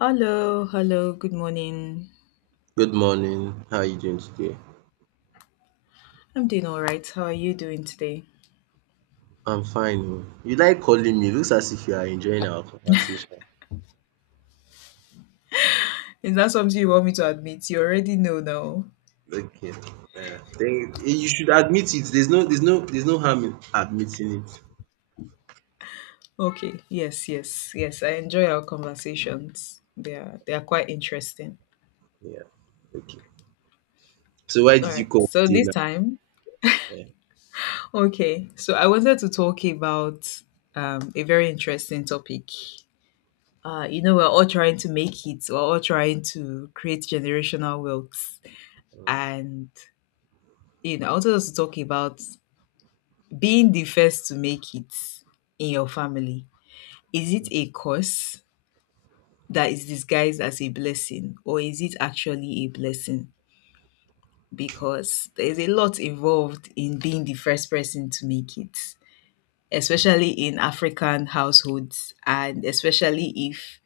Hello, hello, good morning. Good morning. How are you doing today? I'm doing all right. How are you doing today? I'm fine oh. You like calling me. Looks as if you are enjoying our conversation. Is that something you want me to admit? You already know now. Okay. Yeah. Then you should admit it. There's no harm in admitting it. Okay, yes, yes, yes. I enjoy our conversations. They are quite interesting. Yeah. Okay. So why All did you right. call So today this now? time, Yeah. okay. So I wanted to talk about a very interesting topic. We're all trying to make it. We're all trying to create generational wealth, and I wanted us to talk about being the first to make it in your family. Is it a curse that is disguised as a blessing, or is it actually a blessing? Because there's a lot involved in being the first person to make it, especially in African households, and especially if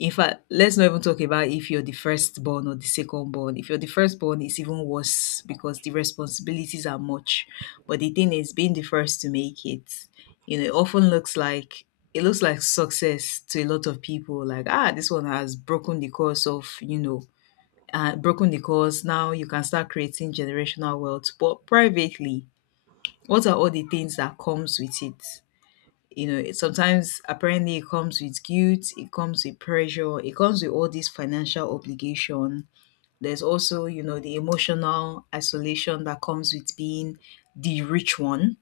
In fact, let's not even talk about if you're the firstborn or the secondborn. If you're the firstborn, it's even worse because the responsibilities are much. But the thing is, being the first to make it, it often looks like it looks like success to a lot of people. Like, ah, this one has broken the course. Now you can start creating generational wealth. But privately, what are all the things that comes with it? Sometimes apparently it comes with guilt, it comes with pressure, it comes with all this financial obligation. There's also the emotional isolation that comes with being the rich one.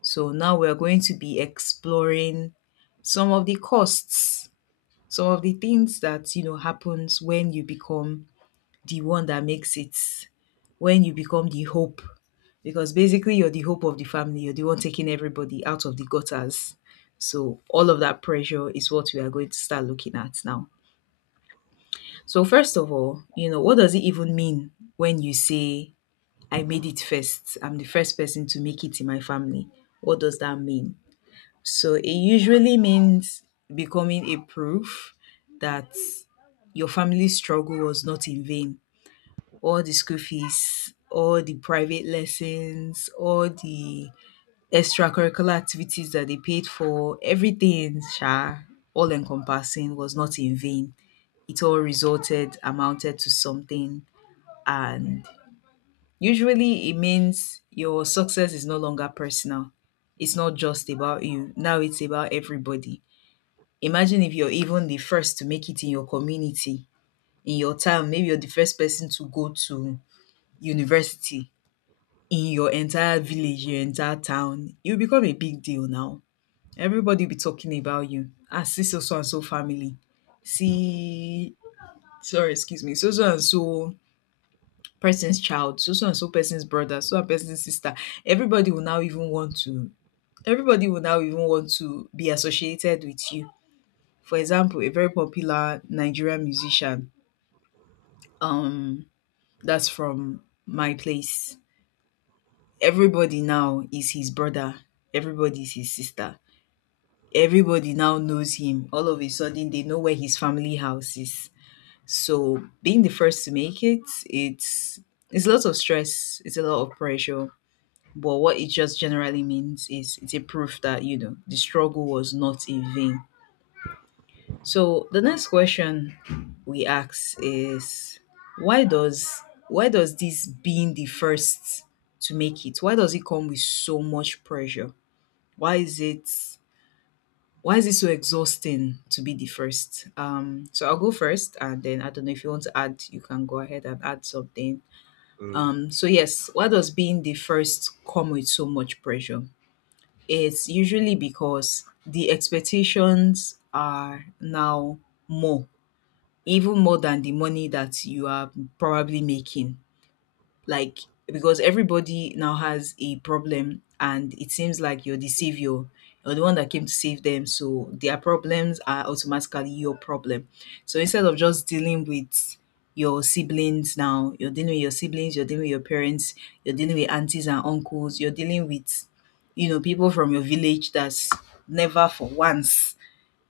So now we're going to be exploring some of the costs, some of the things that happens when you become the one that makes it, when you become the hope. Because basically, you're the hope of the family, you're the one taking everybody out of the gutters. So, all of that pressure is what we are going to start looking at now. So, first of all, what does it even mean when you say, I made it first? I'm the first person to make it in my family. What does that mean? So, it usually means becoming a proof that your family's struggle was not in vain. All the school fees, all the private lessons, all the extracurricular activities that they paid for, everything, sha, all encompassing, was not in vain. It all resulted, amounted to something. And usually it means your success is no longer personal. It's not just about you. Now it's about everybody. Imagine if you're even the first to make it in your community, in your town. Maybe you're the first person to go to university in your entire village, your entire town. You become a big deal now. Everybody will be talking about you. Ah, see, so so and so family. See, sorry, excuse me. So so and so person's child. So so and so person's brother. So and person's sister. Everybody will now even want to. Everybody will now even want to be associated with you. For example, a very popular Nigerian musician. Um, that's from my place. Everybody now is his brother. Everybody is his sister. Everybody now knows him. All of a sudden, they know where his family house is. So being the first to make it, it's it's a lot of stress. It's a lot of pressure. But what it just generally means is it's a proof that the struggle was not in vain. So the next question we ask is why does why does this being the first to make it why does it come with so much pressure? Why is it Why is it so exhausting to be the first? So I'll go first, and then I don't know if you want to add, you can go ahead and add something. Mm. So yes, why does being the first come with so much pressure? It's usually because the expectations are now more, even more than the money that you are probably making, like, because everybody now has a problem, and it seems like you're the savior. You're the one that came to save them, so their problems are automatically your problem. So instead of just dealing with your siblings, now you're dealing with your siblings, you're dealing with your parents, you're dealing with aunties and uncles, you're dealing with people from your village that's never for once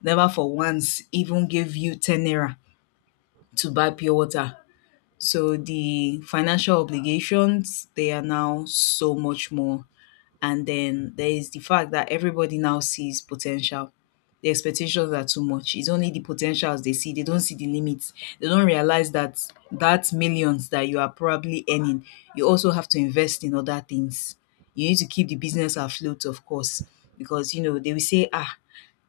never for once even gave you 10 naira to buy pure water. So the financial obligations, they are now so much more. And then there is the fact that everybody now sees potential. The expectations are too much. It's only the potentials they see. They don't see the limits. They don't realize that that millions that you are probably earning, you also have to invest in other things. You need to keep the business afloat, of course, because they will say, ah,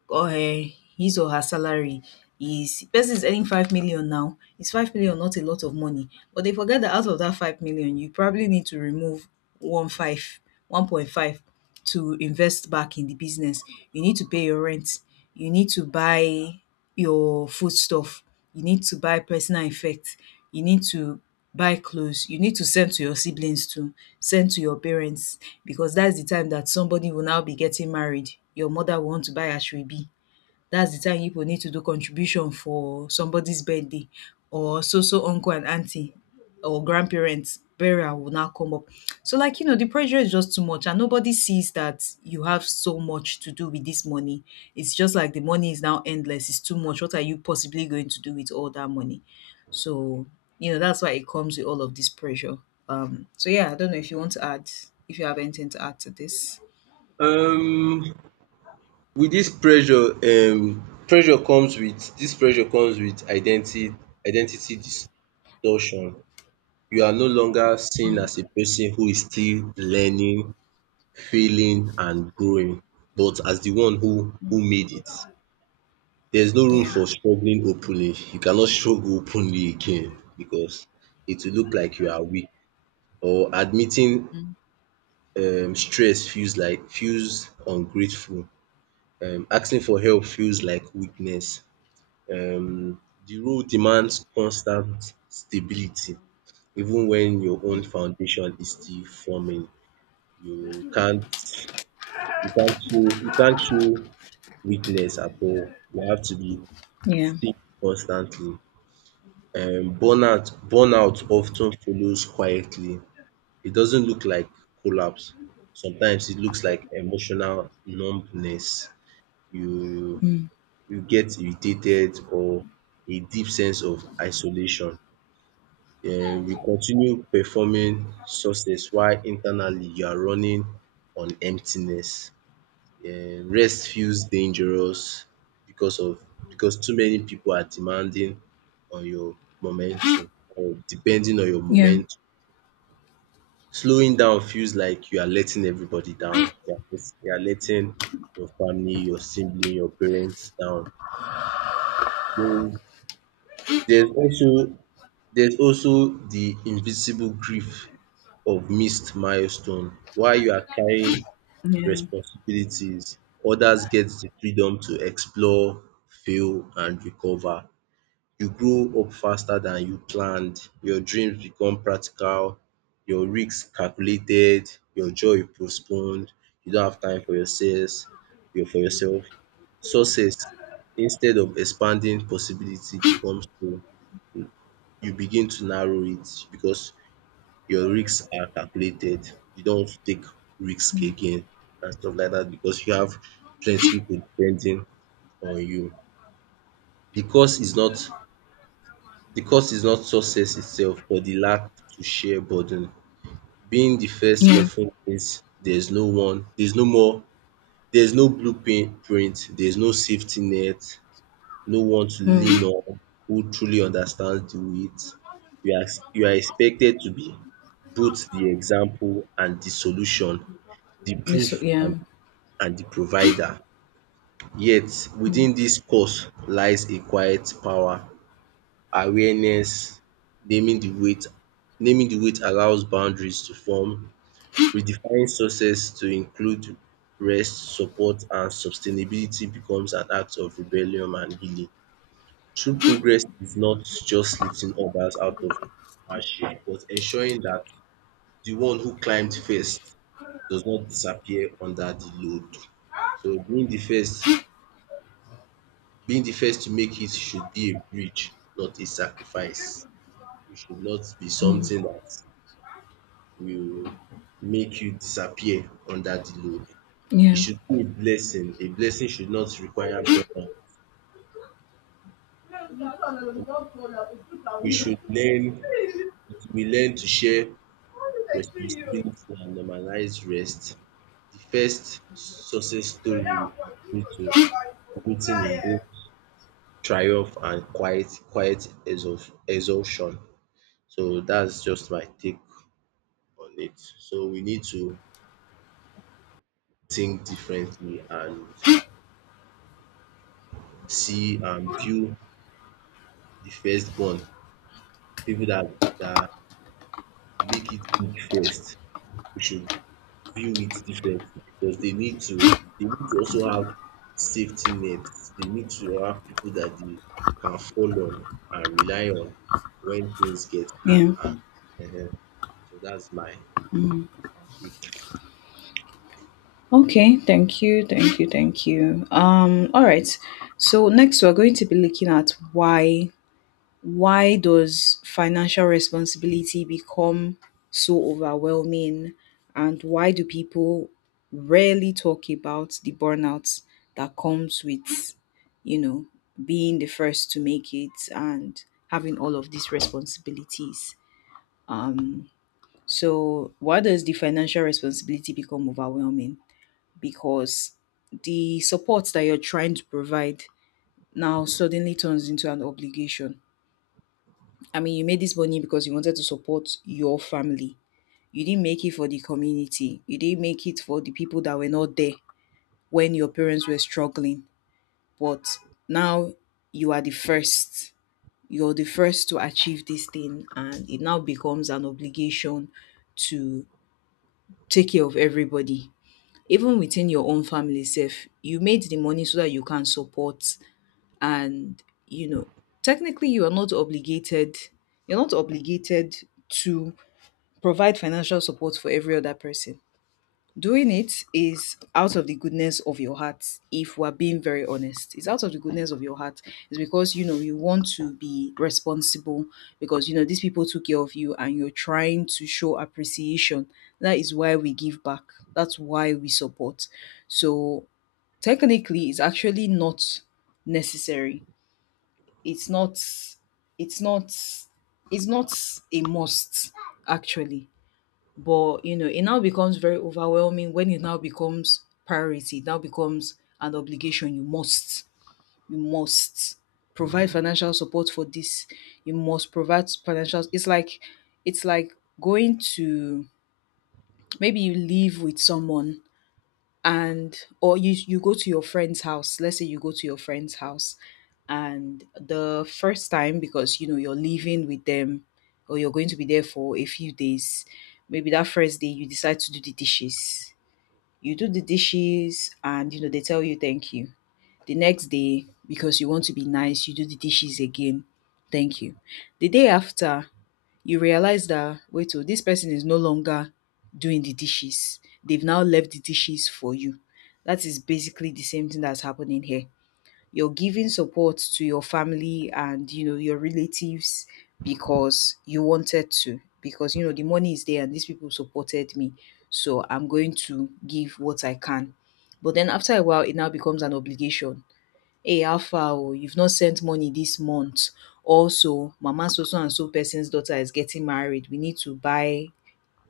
or his or her salary is, person is earning 5 million. Now, is 5 million not a lot of money? But they forget that out of that 5 million you probably need to remove one five 1.5 to invest back in the business. You need to pay your rent, you need to buy your foodstuff, you need to buy personal effects, you need to buy clothes, you need to send to your siblings too, send to your parents, because that's the time that somebody will now be getting married, your mother will want to buy ashwebi. That's the time people need to do contribution for somebody's birthday, or so so uncle and auntie, or grandparents burial will now come up. So like, the pressure is just too much, and nobody sees that you have so much to do with this money. It's just like the money is now endless. It's too much. What are you possibly going to do with all that money? So, that's why it comes with all of this pressure. So yeah, I don't know if you want to add, if you have anything to add to this. Um with this pressure, pressure comes with this pressure comes with identity distortion. You are no longer seen as a person who is still learning, failing and growing, but as the one who made it. There's no room Yeah. for struggling openly. You cannot struggle openly again because it will look like you are weak or admitting. Mm. Stress feels like feels ungrateful. Asking for help feels like weakness. Um the role demands constant stability even when your own foundation is still forming. You can't you can't show weakness at all. We have to be Yeah. stay constantly. Burnout often follows quietly. It doesn't look like collapse. Sometimes it looks like emotional numbness. You Mm. you get irritated or a deep sense of isolation. You continue performing success while internally you are running on emptiness. Rest feels dangerous because of because too many people are demanding on your momentum or depending on your Yeah. momentum. Slowing down feels like you are letting everybody down. You are letting your family, your sibling, your parents down. Then There's also there's also the invisible grief of missed milestone, while you are carrying responsibilities. Others get the freedom to explore, fail and recover. You grow up faster than you planned. Your dreams become practical, your risks calculated, your joy postponed. You don't have time for yourself. For yourself. Success, instead of expanding possibility, becomes to you begin to narrow it, because your risks are calculated. You don't take risk again and stuff like that because you have plenty people depending on you. The cost is not the cost is not success itself, but the lack to share burden. Being the first Yeah. often means there's no blueprint, there's no safety net, no one to lean Mm. on who truly understands the weight. You are you are expected to be both the example and the solution, the This, proof yeah, and the provider. Yet within this cause lies a quiet power: awareness. naming the weight Naming the weight allows boundaries to form. Redefining success to include rest, support and sustainability becomes an act of rebellion and healing. True progress is not just lifting others out of hardship, but ensuring that the one who climbed first does not disappear under the load. So being the first to make it should be a bridge, not a sacrifice. It should not be something that will make you disappear under the load. It yeah. should be a blessing. A blessing should not require burden. We should learn, we learn to share responsibility and normalize rest. The first success story we are point to written in book triumph and quiet exhaustion. So that's just my take on it. So we need to think differently and see and view the firstborn, people that make it big first. We should view it differently because they need to also have safety nets. They need to have people that they can fall on and rely on when things get hard, Yeah. and so that's my. Okay. Thank you. Thank you. Thank you. All right. So next, we're going to be looking at why does financial responsibility become so overwhelming, and why do people rarely talk about the burnout that comes with you know being the first to make it and having all of these responsibilities. So why does the financial responsibility become overwhelming? Because the support that you're trying to provide now suddenly turns into an obligation. I mean, you made this money because you wanted to support your family. You didn't make it for the community. You didn't make it for the people that were not there when your parents were struggling. But now you are the first. You're the first to achieve this thing, and it now becomes an obligation to take care of everybody. Even within your own family self, you made the money so that you can support, and technically, you're not obligated to provide financial support for every other person. Doing it is out of the goodness of your heart. If we're being very honest, it's out of the goodness of your heart. It's because you want to be responsible, because these people took care of you and you're trying to show appreciation. That is why we give back. That's why we support. So technically, it's actually not necessary. It's not. It's not. It's not a must, actually. But it now becomes very overwhelming when it now becomes priority, it now becomes an obligation. You must provide financial support for this. You must provide financial It's like going to maybe you live with someone. And or you you go to your friend's house let's say you go to your friend's house, and the first time, because you're living with them, or you're going to be there for a few days, maybe that first day you decide to do the dishes. You do the dishes, and they tell you thank you. The next day, because you want to be nice, you do the dishes again. Thank you. The day after, you realise that, wait, oh, this person is no longer doing the dishes. They've now left the dishes for you. That is basically the same thing that's happening here. You're giving support to your family and your relatives, because you wanted to, because the money is there and these people supported me, so I'm going to give what I can. But then after a while, it now becomes an obligation. Hey, how far, oh, you've not sent money this month. Also mama, so so and so person's daughter is getting married, we need to buy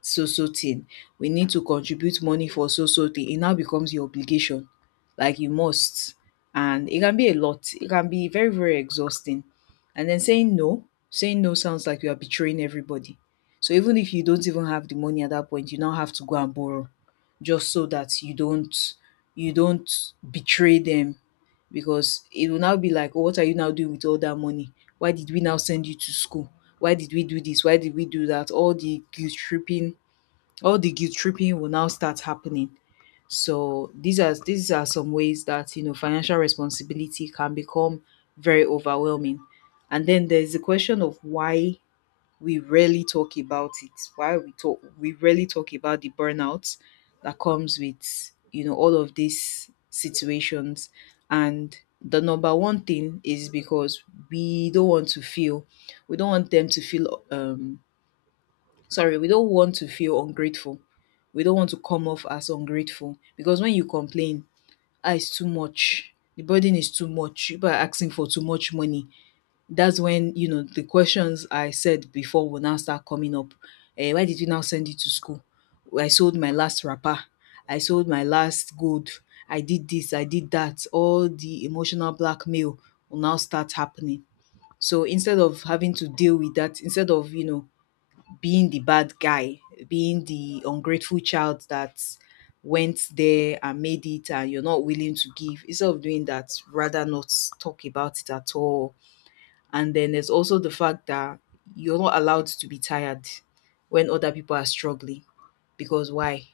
so so thing, we need to contribute money for so so thing. It now becomes your obligation. Like, you must. And it can be a lot. It can be very, very exhausting. And then saying no sounds like you are betraying everybody. So even if you don't even have the money at that point, you now have to go and borrow just so that you don't betray them, because it will now be like, oh, what are you now doing with all that money? Why did we now send you to school? Why did we do this? Why did we do that? All the guilt tripping will now start happening. So these are some ways that financial responsibility can become very overwhelming. And then there's the question of why we rarely talk about it. Why we rarely talk about the burnout that comes with all of these situations. And the number one thing is because we don't want to feel, we don't want them to feel, sorry, we don't want to feel ungrateful. We don't want to come off as ungrateful, because when you complain, ah, it's too much, the burden is too much, people are asking for too much money, that's when, the questions I said before will now start coming up. Eh, why did you now send it to school? I sold my last wrapper. I sold my last gold. I did this, I did that. All the emotional blackmail will now start happening. So instead of having to deal with that, instead of, being the bad guy, being the ungrateful child that went there and made it and you're not willing to give, instead of doing that, rather not talk about it at all. And then there's also the fact that you're not allowed to be tired when other people are struggling. Because why?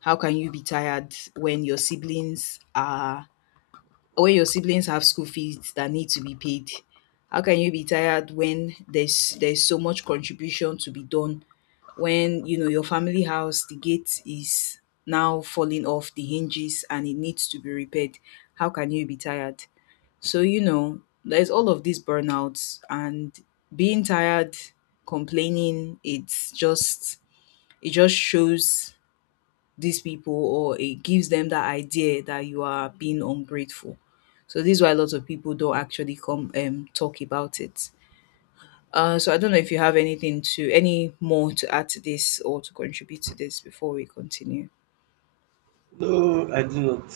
How can you be tired when your siblings have school fees that need to be paid? How can you be tired when there's so much contribution to be done? When you know your family house, the gate is now falling off the hinges and it needs to be repaired. How can you be tired? So there's all of these burnouts, and being tired, complaining, it's just it just shows these people, or it gives them that idea, that you are being ungrateful. So this is why a lot of people don't actually come talk about it. So I don't know if you have any more to add to this, or to contribute to this, before we continue. No, I do not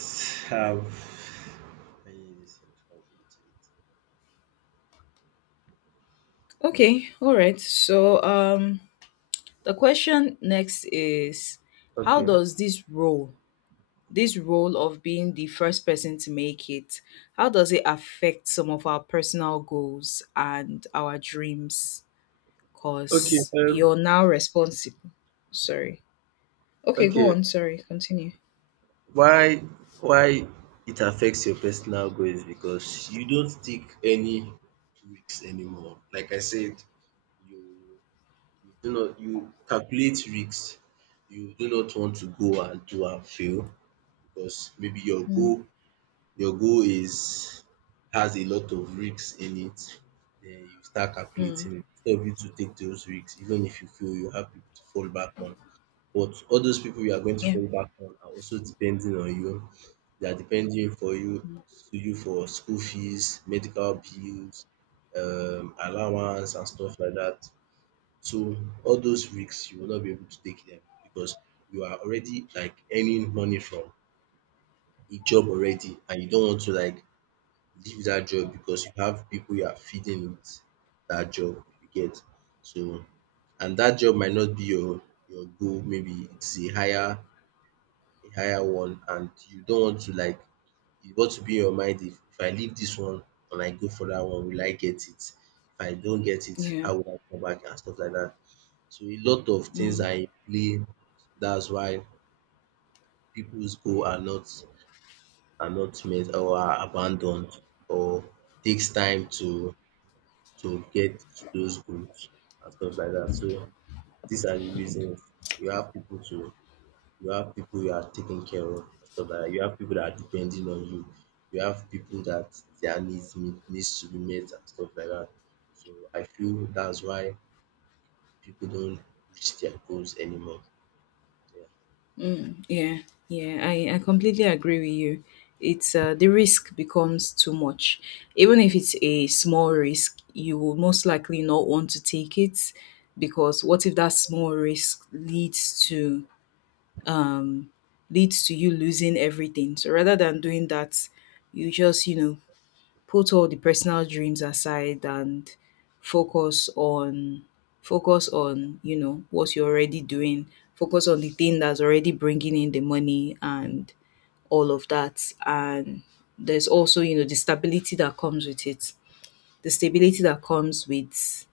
have any recent conflict to Okay, all right. So the question next is, it. how Okay. It. does this role of being the first person to make it, how does it affect some of our personal goals and our dreams, because Okay. You're now responsible. Sorry. Okay, go okay. on. Sorry, continue. Why why it affects your personal growth is because you don't take any risks anymore. Like I said, you you calculate risks. You do not want to go and do and fail, because maybe Mm. Your goal is has a lot of risks in it, then you start Mm. calculating it. Instead of you to take those risks, even if you fail, you have people to fall back on. But all those people you are going to Yeah. fall back on are also depending on you. They are depending for you to you for school fees, medical bills, allowance and stuff like that. So all those risks you will not be able to take them, because you are already like earning money from a job already and you don't want to like leave that job, because you have people you are feeding with that job, you get. So, and that job might not be your goal, maybe it's a higher one and you don't want to like, you want to be in your mind, if I leave this one and I go for that one, will I get it? If I don't get it, Yeah. how will I come back and stuff like that. So a lot of things Mm. are in play. That's why people's goal are not met, or are abandoned, or takes time to get those goods and stuff like that. So these are the reasons. you have people to you have people you are taking care of and stuff like that. You have people that are depending on you. You have people that needs to be met and stuff like that. So I feel that's why people don't reach their goals anymore. Yeah. Yeah. Yeah. I completely agree with you. It's The risk becomes too much. Even if it's a small risk, you will most likely not want to take it, because what if that small risk um leads to you losing everything? So rather than doing that, you just, put all the personal dreams aside and focus on focus on what you're already doing, focus on the thing that's already bringing in the money and all of that, and there's also the stability that comes with it, the stability that comes with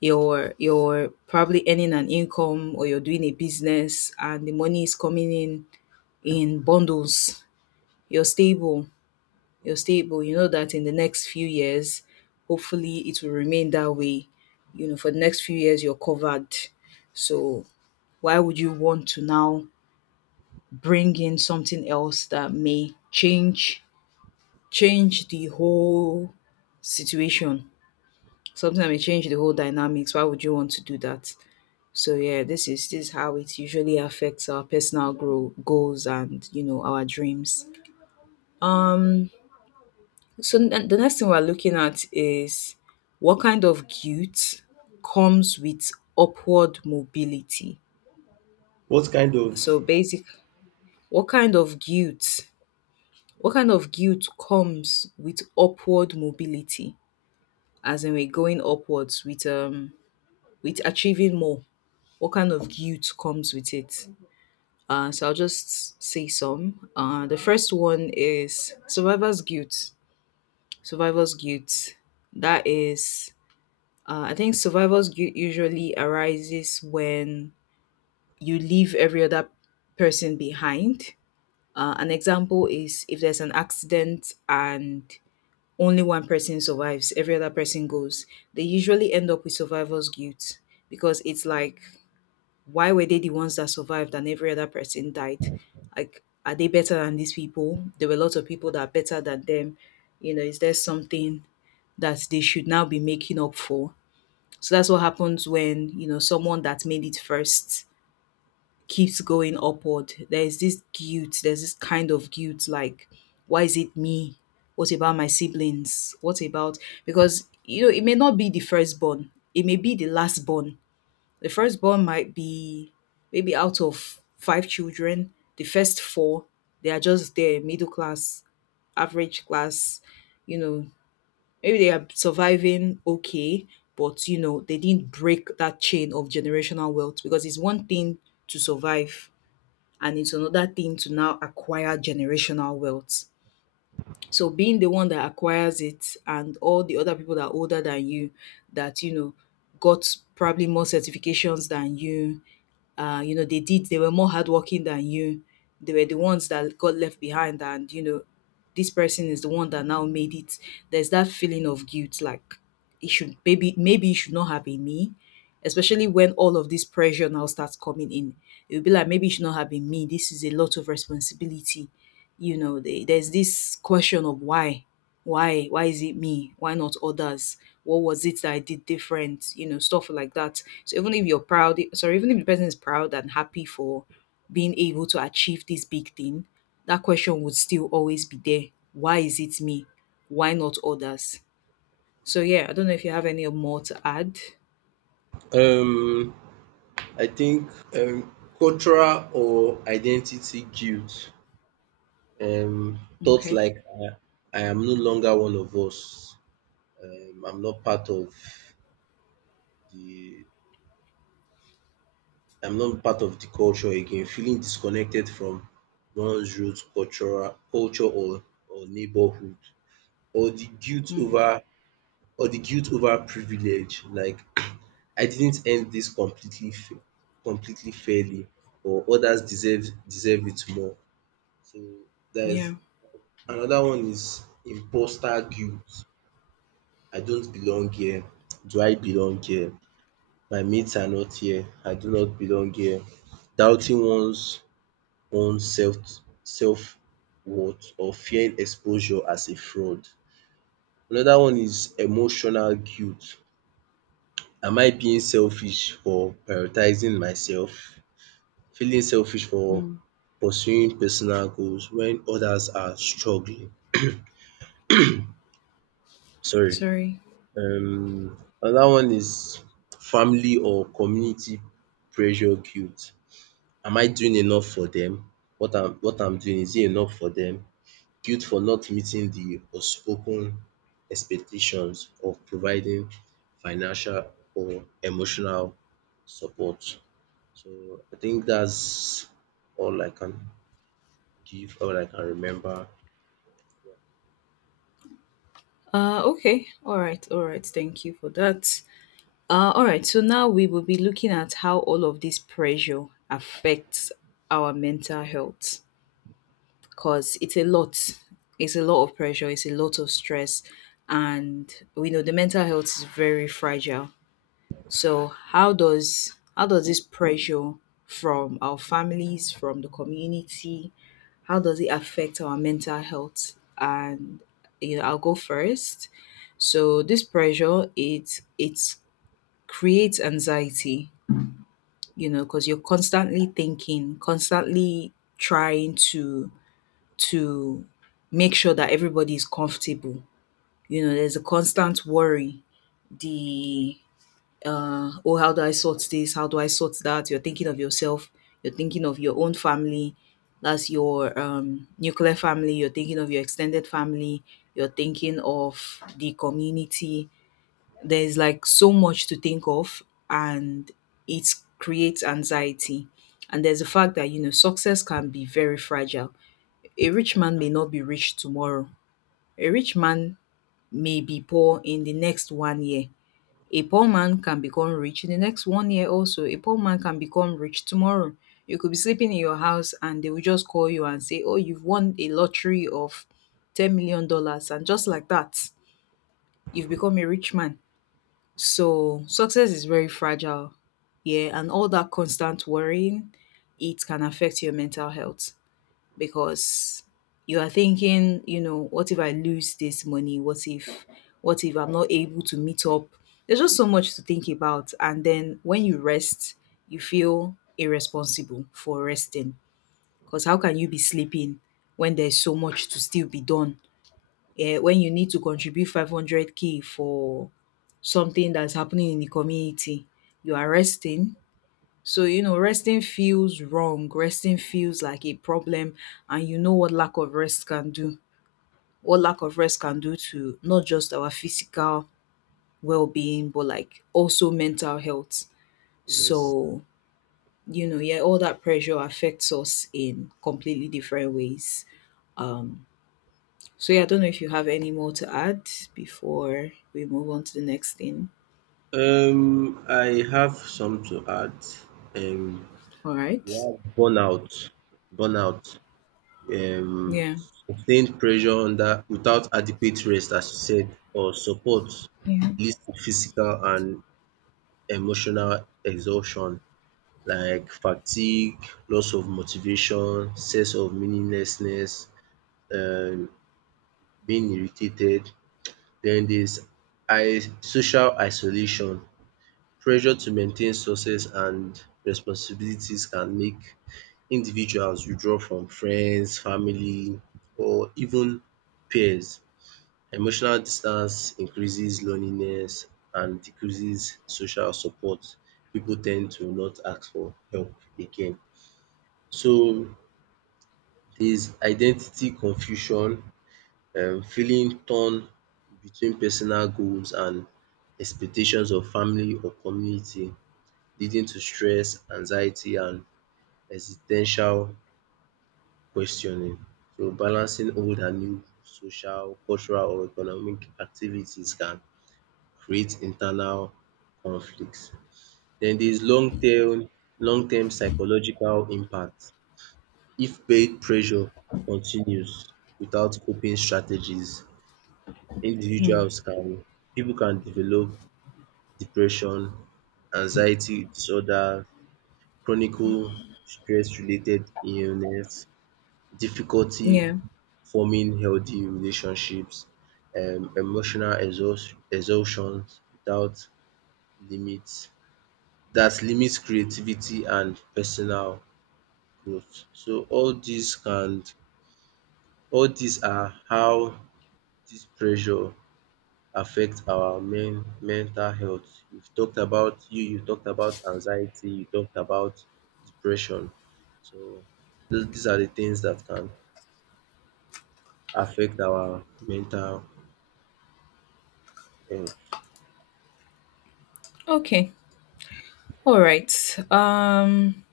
your probably earning an income or you're doing a business and the money is coming in bundles, you're stable, you're stable. You know that in the next few years, hopefully it will remain that way. You know, for the next few years, you're covered. So why would you want to now bring in something else that may change the whole situation? Something that may change the whole dynamics. Why would you want to do that? So yeah, this is how it usually affects our personal grow goals and our dreams. Um So the next thing we're looking at is, what kind of guilt comes with upward mobility? What kind of. So basic, what kind of guilt? What kind of guilt comes with upward mobility? As in, we're going upwards with achieving more. What kind of guilt comes with it? So I'll just say some. The first one is survivor's guilt. Survivor's guilt. That is I think survivors usually arises when you leave every other person behind. An example is, if there's an accident and only one person survives, every other person goes, they usually end up with survivor's guilt, because it's like, why were they the ones that survived, and every other person died? Like, are they better than these people? There were lots of people that are better than them. Is there something that they should now be making up for? So that's what happens when, someone that made it first keeps going upward. There's this kind of guilt, like, why is it me? What about my siblings? What about because it may not be the firstborn, it may be the lastborn. The firstborn might be maybe out of five children, the first four, they are just there, middle class, average class, you know, maybe they are surviving okay, but they didn't break that chain of generational wealth, because it's one thing to survive and it's another thing to now acquire generational wealth. So being the one that acquires it, and all the other people that are older than you, that, got probably more certifications than you, they were more hardworking than you, they were the ones that got left behind, and, this person is the one that now made it, there's that feeling of guilt, like it should, maybe it should not have been me. Especially when all of this pressure now starts coming in, it'll be like, maybe it should not have been me, this is a lot of responsibility. There's this question of why is it me, why not others, what was it that I did different? Stuff like that. So even if you're proud, sorry, even if the person is proud and happy for being able to achieve this big thing, that question would still always be there. Why is it me? Why not others? So yeah, I don't know if you have any more to add. Um I think um cultural or identity guilt, um, thoughts Okay. like I am no longer one of us. Um, I'm not part of the I'm not part of the culture again. Feeling disconnected from one's roots, cultural culture or neighborhood, or the guilt Mm. over or the guilt over privilege. Like I didn't end this completely fairly, or others deserve it more. So Yeah. there's another one: is imposter guilt. I don't belong here, Do I belong here? My mates are not here, I do not belong here. Doubting one's own self self-worth, or fearing exposure as a fraud. Another one is emotional guilt. Am I being selfish for prioritizing myself? Feeling selfish for Mm. pursuing personal goals when others are struggling. Sorry. Sorry. um Another one is family or community pressure guilt. Am I doing enough for them? What I'm doing, is it enough for them? Guilt for not meeting the unspoken expectations of providing financial or emotional support. So I think that's all I can all I can remember. Okay, all right, all right, thank you for that. All right, so now we will be looking at how all of this pressure affects our mental health, because it's a lot. It's a lot of pressure, it's a lot of stress, and we know the mental health is very fragile. So how does this pressure from our families, from the community, how does it affect our mental health? And I'll go first. So this pressure, it creates anxiety, because you're constantly thinking, constantly trying to make sure that everybody is comfortable. There's a constant worry, the uh oh, how do I sort this, how do I sort that, you're thinking of yourself, you're thinking of your own family, that's your nuclear family, you're thinking of your extended family, you're thinking of the community, there's like so much to think of, and it creates anxiety. And there's the fact that, success can be very fragile. A rich man may not be rich tomorrow. A rich man may be poor in the next one year. A poor man can become rich in the next one year also. A poor man can become rich tomorrow. You could be sleeping in your house, and they will just call you and say, "Oh, you've won a lottery of $10 million dollars." And just like that, you've become a rich man, so success is very fragile. Yeah, and all that constant worrying, it can affect your mental health, because you are thinking, what if I lose this money? What if I'm not able to meet up? There's just so much to think about. And then, when you rest, you feel irresponsible for resting. Because how can you be sleeping when there's so much to still be done? Yeah, when you need to contribute 500K for something that's happening in the community, you are resting. So, resting feels wrong. Resting feels like a problem. And you know what lack of rest can do. What lack of rest can do to not just our physical well being, but like also mental health. Yes. So, yeah, all that pressure affects us in completely different ways. Um, so yeah, I don't know if you have any more to add before we move on to the next thing. I have some to add. Um All We right. have burnout, um Yeah. sustained pressure under without adequate rest, as you said, or support, Yeah. leads to physical and emotional exhaustion, like fatigue, loss of motivation, sense of meaninglessness, um being irritated. Then there's social isolation. Pressure to maintain success and responsibilities can make individuals you draw from friends, family or even peers. Emotional distance increases loneliness and decreases social support. People tend to not ask for help again. So there is identity confusion, feeling torn between personal goals and expectations of family or community, leading to stress, anxiety and ex questioning. So balancing old and new social, cultural or economic activities can create internal conflict. Den there is long term psychological impact. If peer pressure continues without coping strategies, Hmm. individuals can pipu can develop depression, anxiety disorder, chronicle stress related illness, difficulty Yeah. forming healthy relationships, emotional exhaustion without limits that limits creativity and personal growth. So all these can all these are how this pressure affect our mental health. We've talked about, you talked about anxiety, you talked about depression. So those these are the things that can affect our mental health. Okay. All right.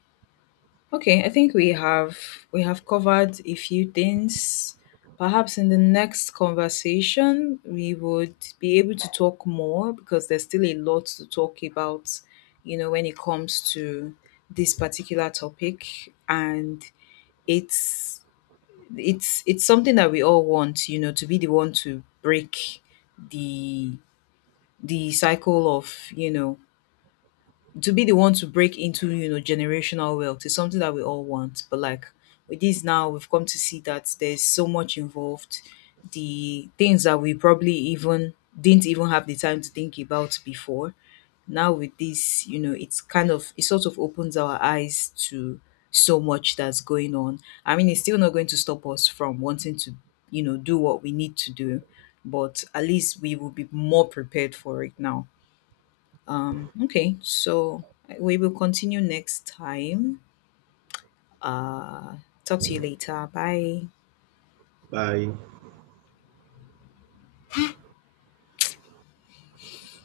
Okay, I think we have covered a few things. Perhaps in the next conversation we would be able to talk more, because there's still a lot to talk about, when it comes to this particular topic, and it's it's something that we all want, to be the one to break the the cycle of, to be the one to break into, generational wealth is something that we all want. But like, with this now, we've come to see that there's so much involved, the things that we probably even didn't even have the time to think about before, now with this, it sort of opens our eyes to so much that's going on. I mean, it's still not going to stop us from wanting to, do what we need to do, but at least we will be more prepared for it now. Okay, so we will continue next time. Uh, Talk to you later. Bye. Bye.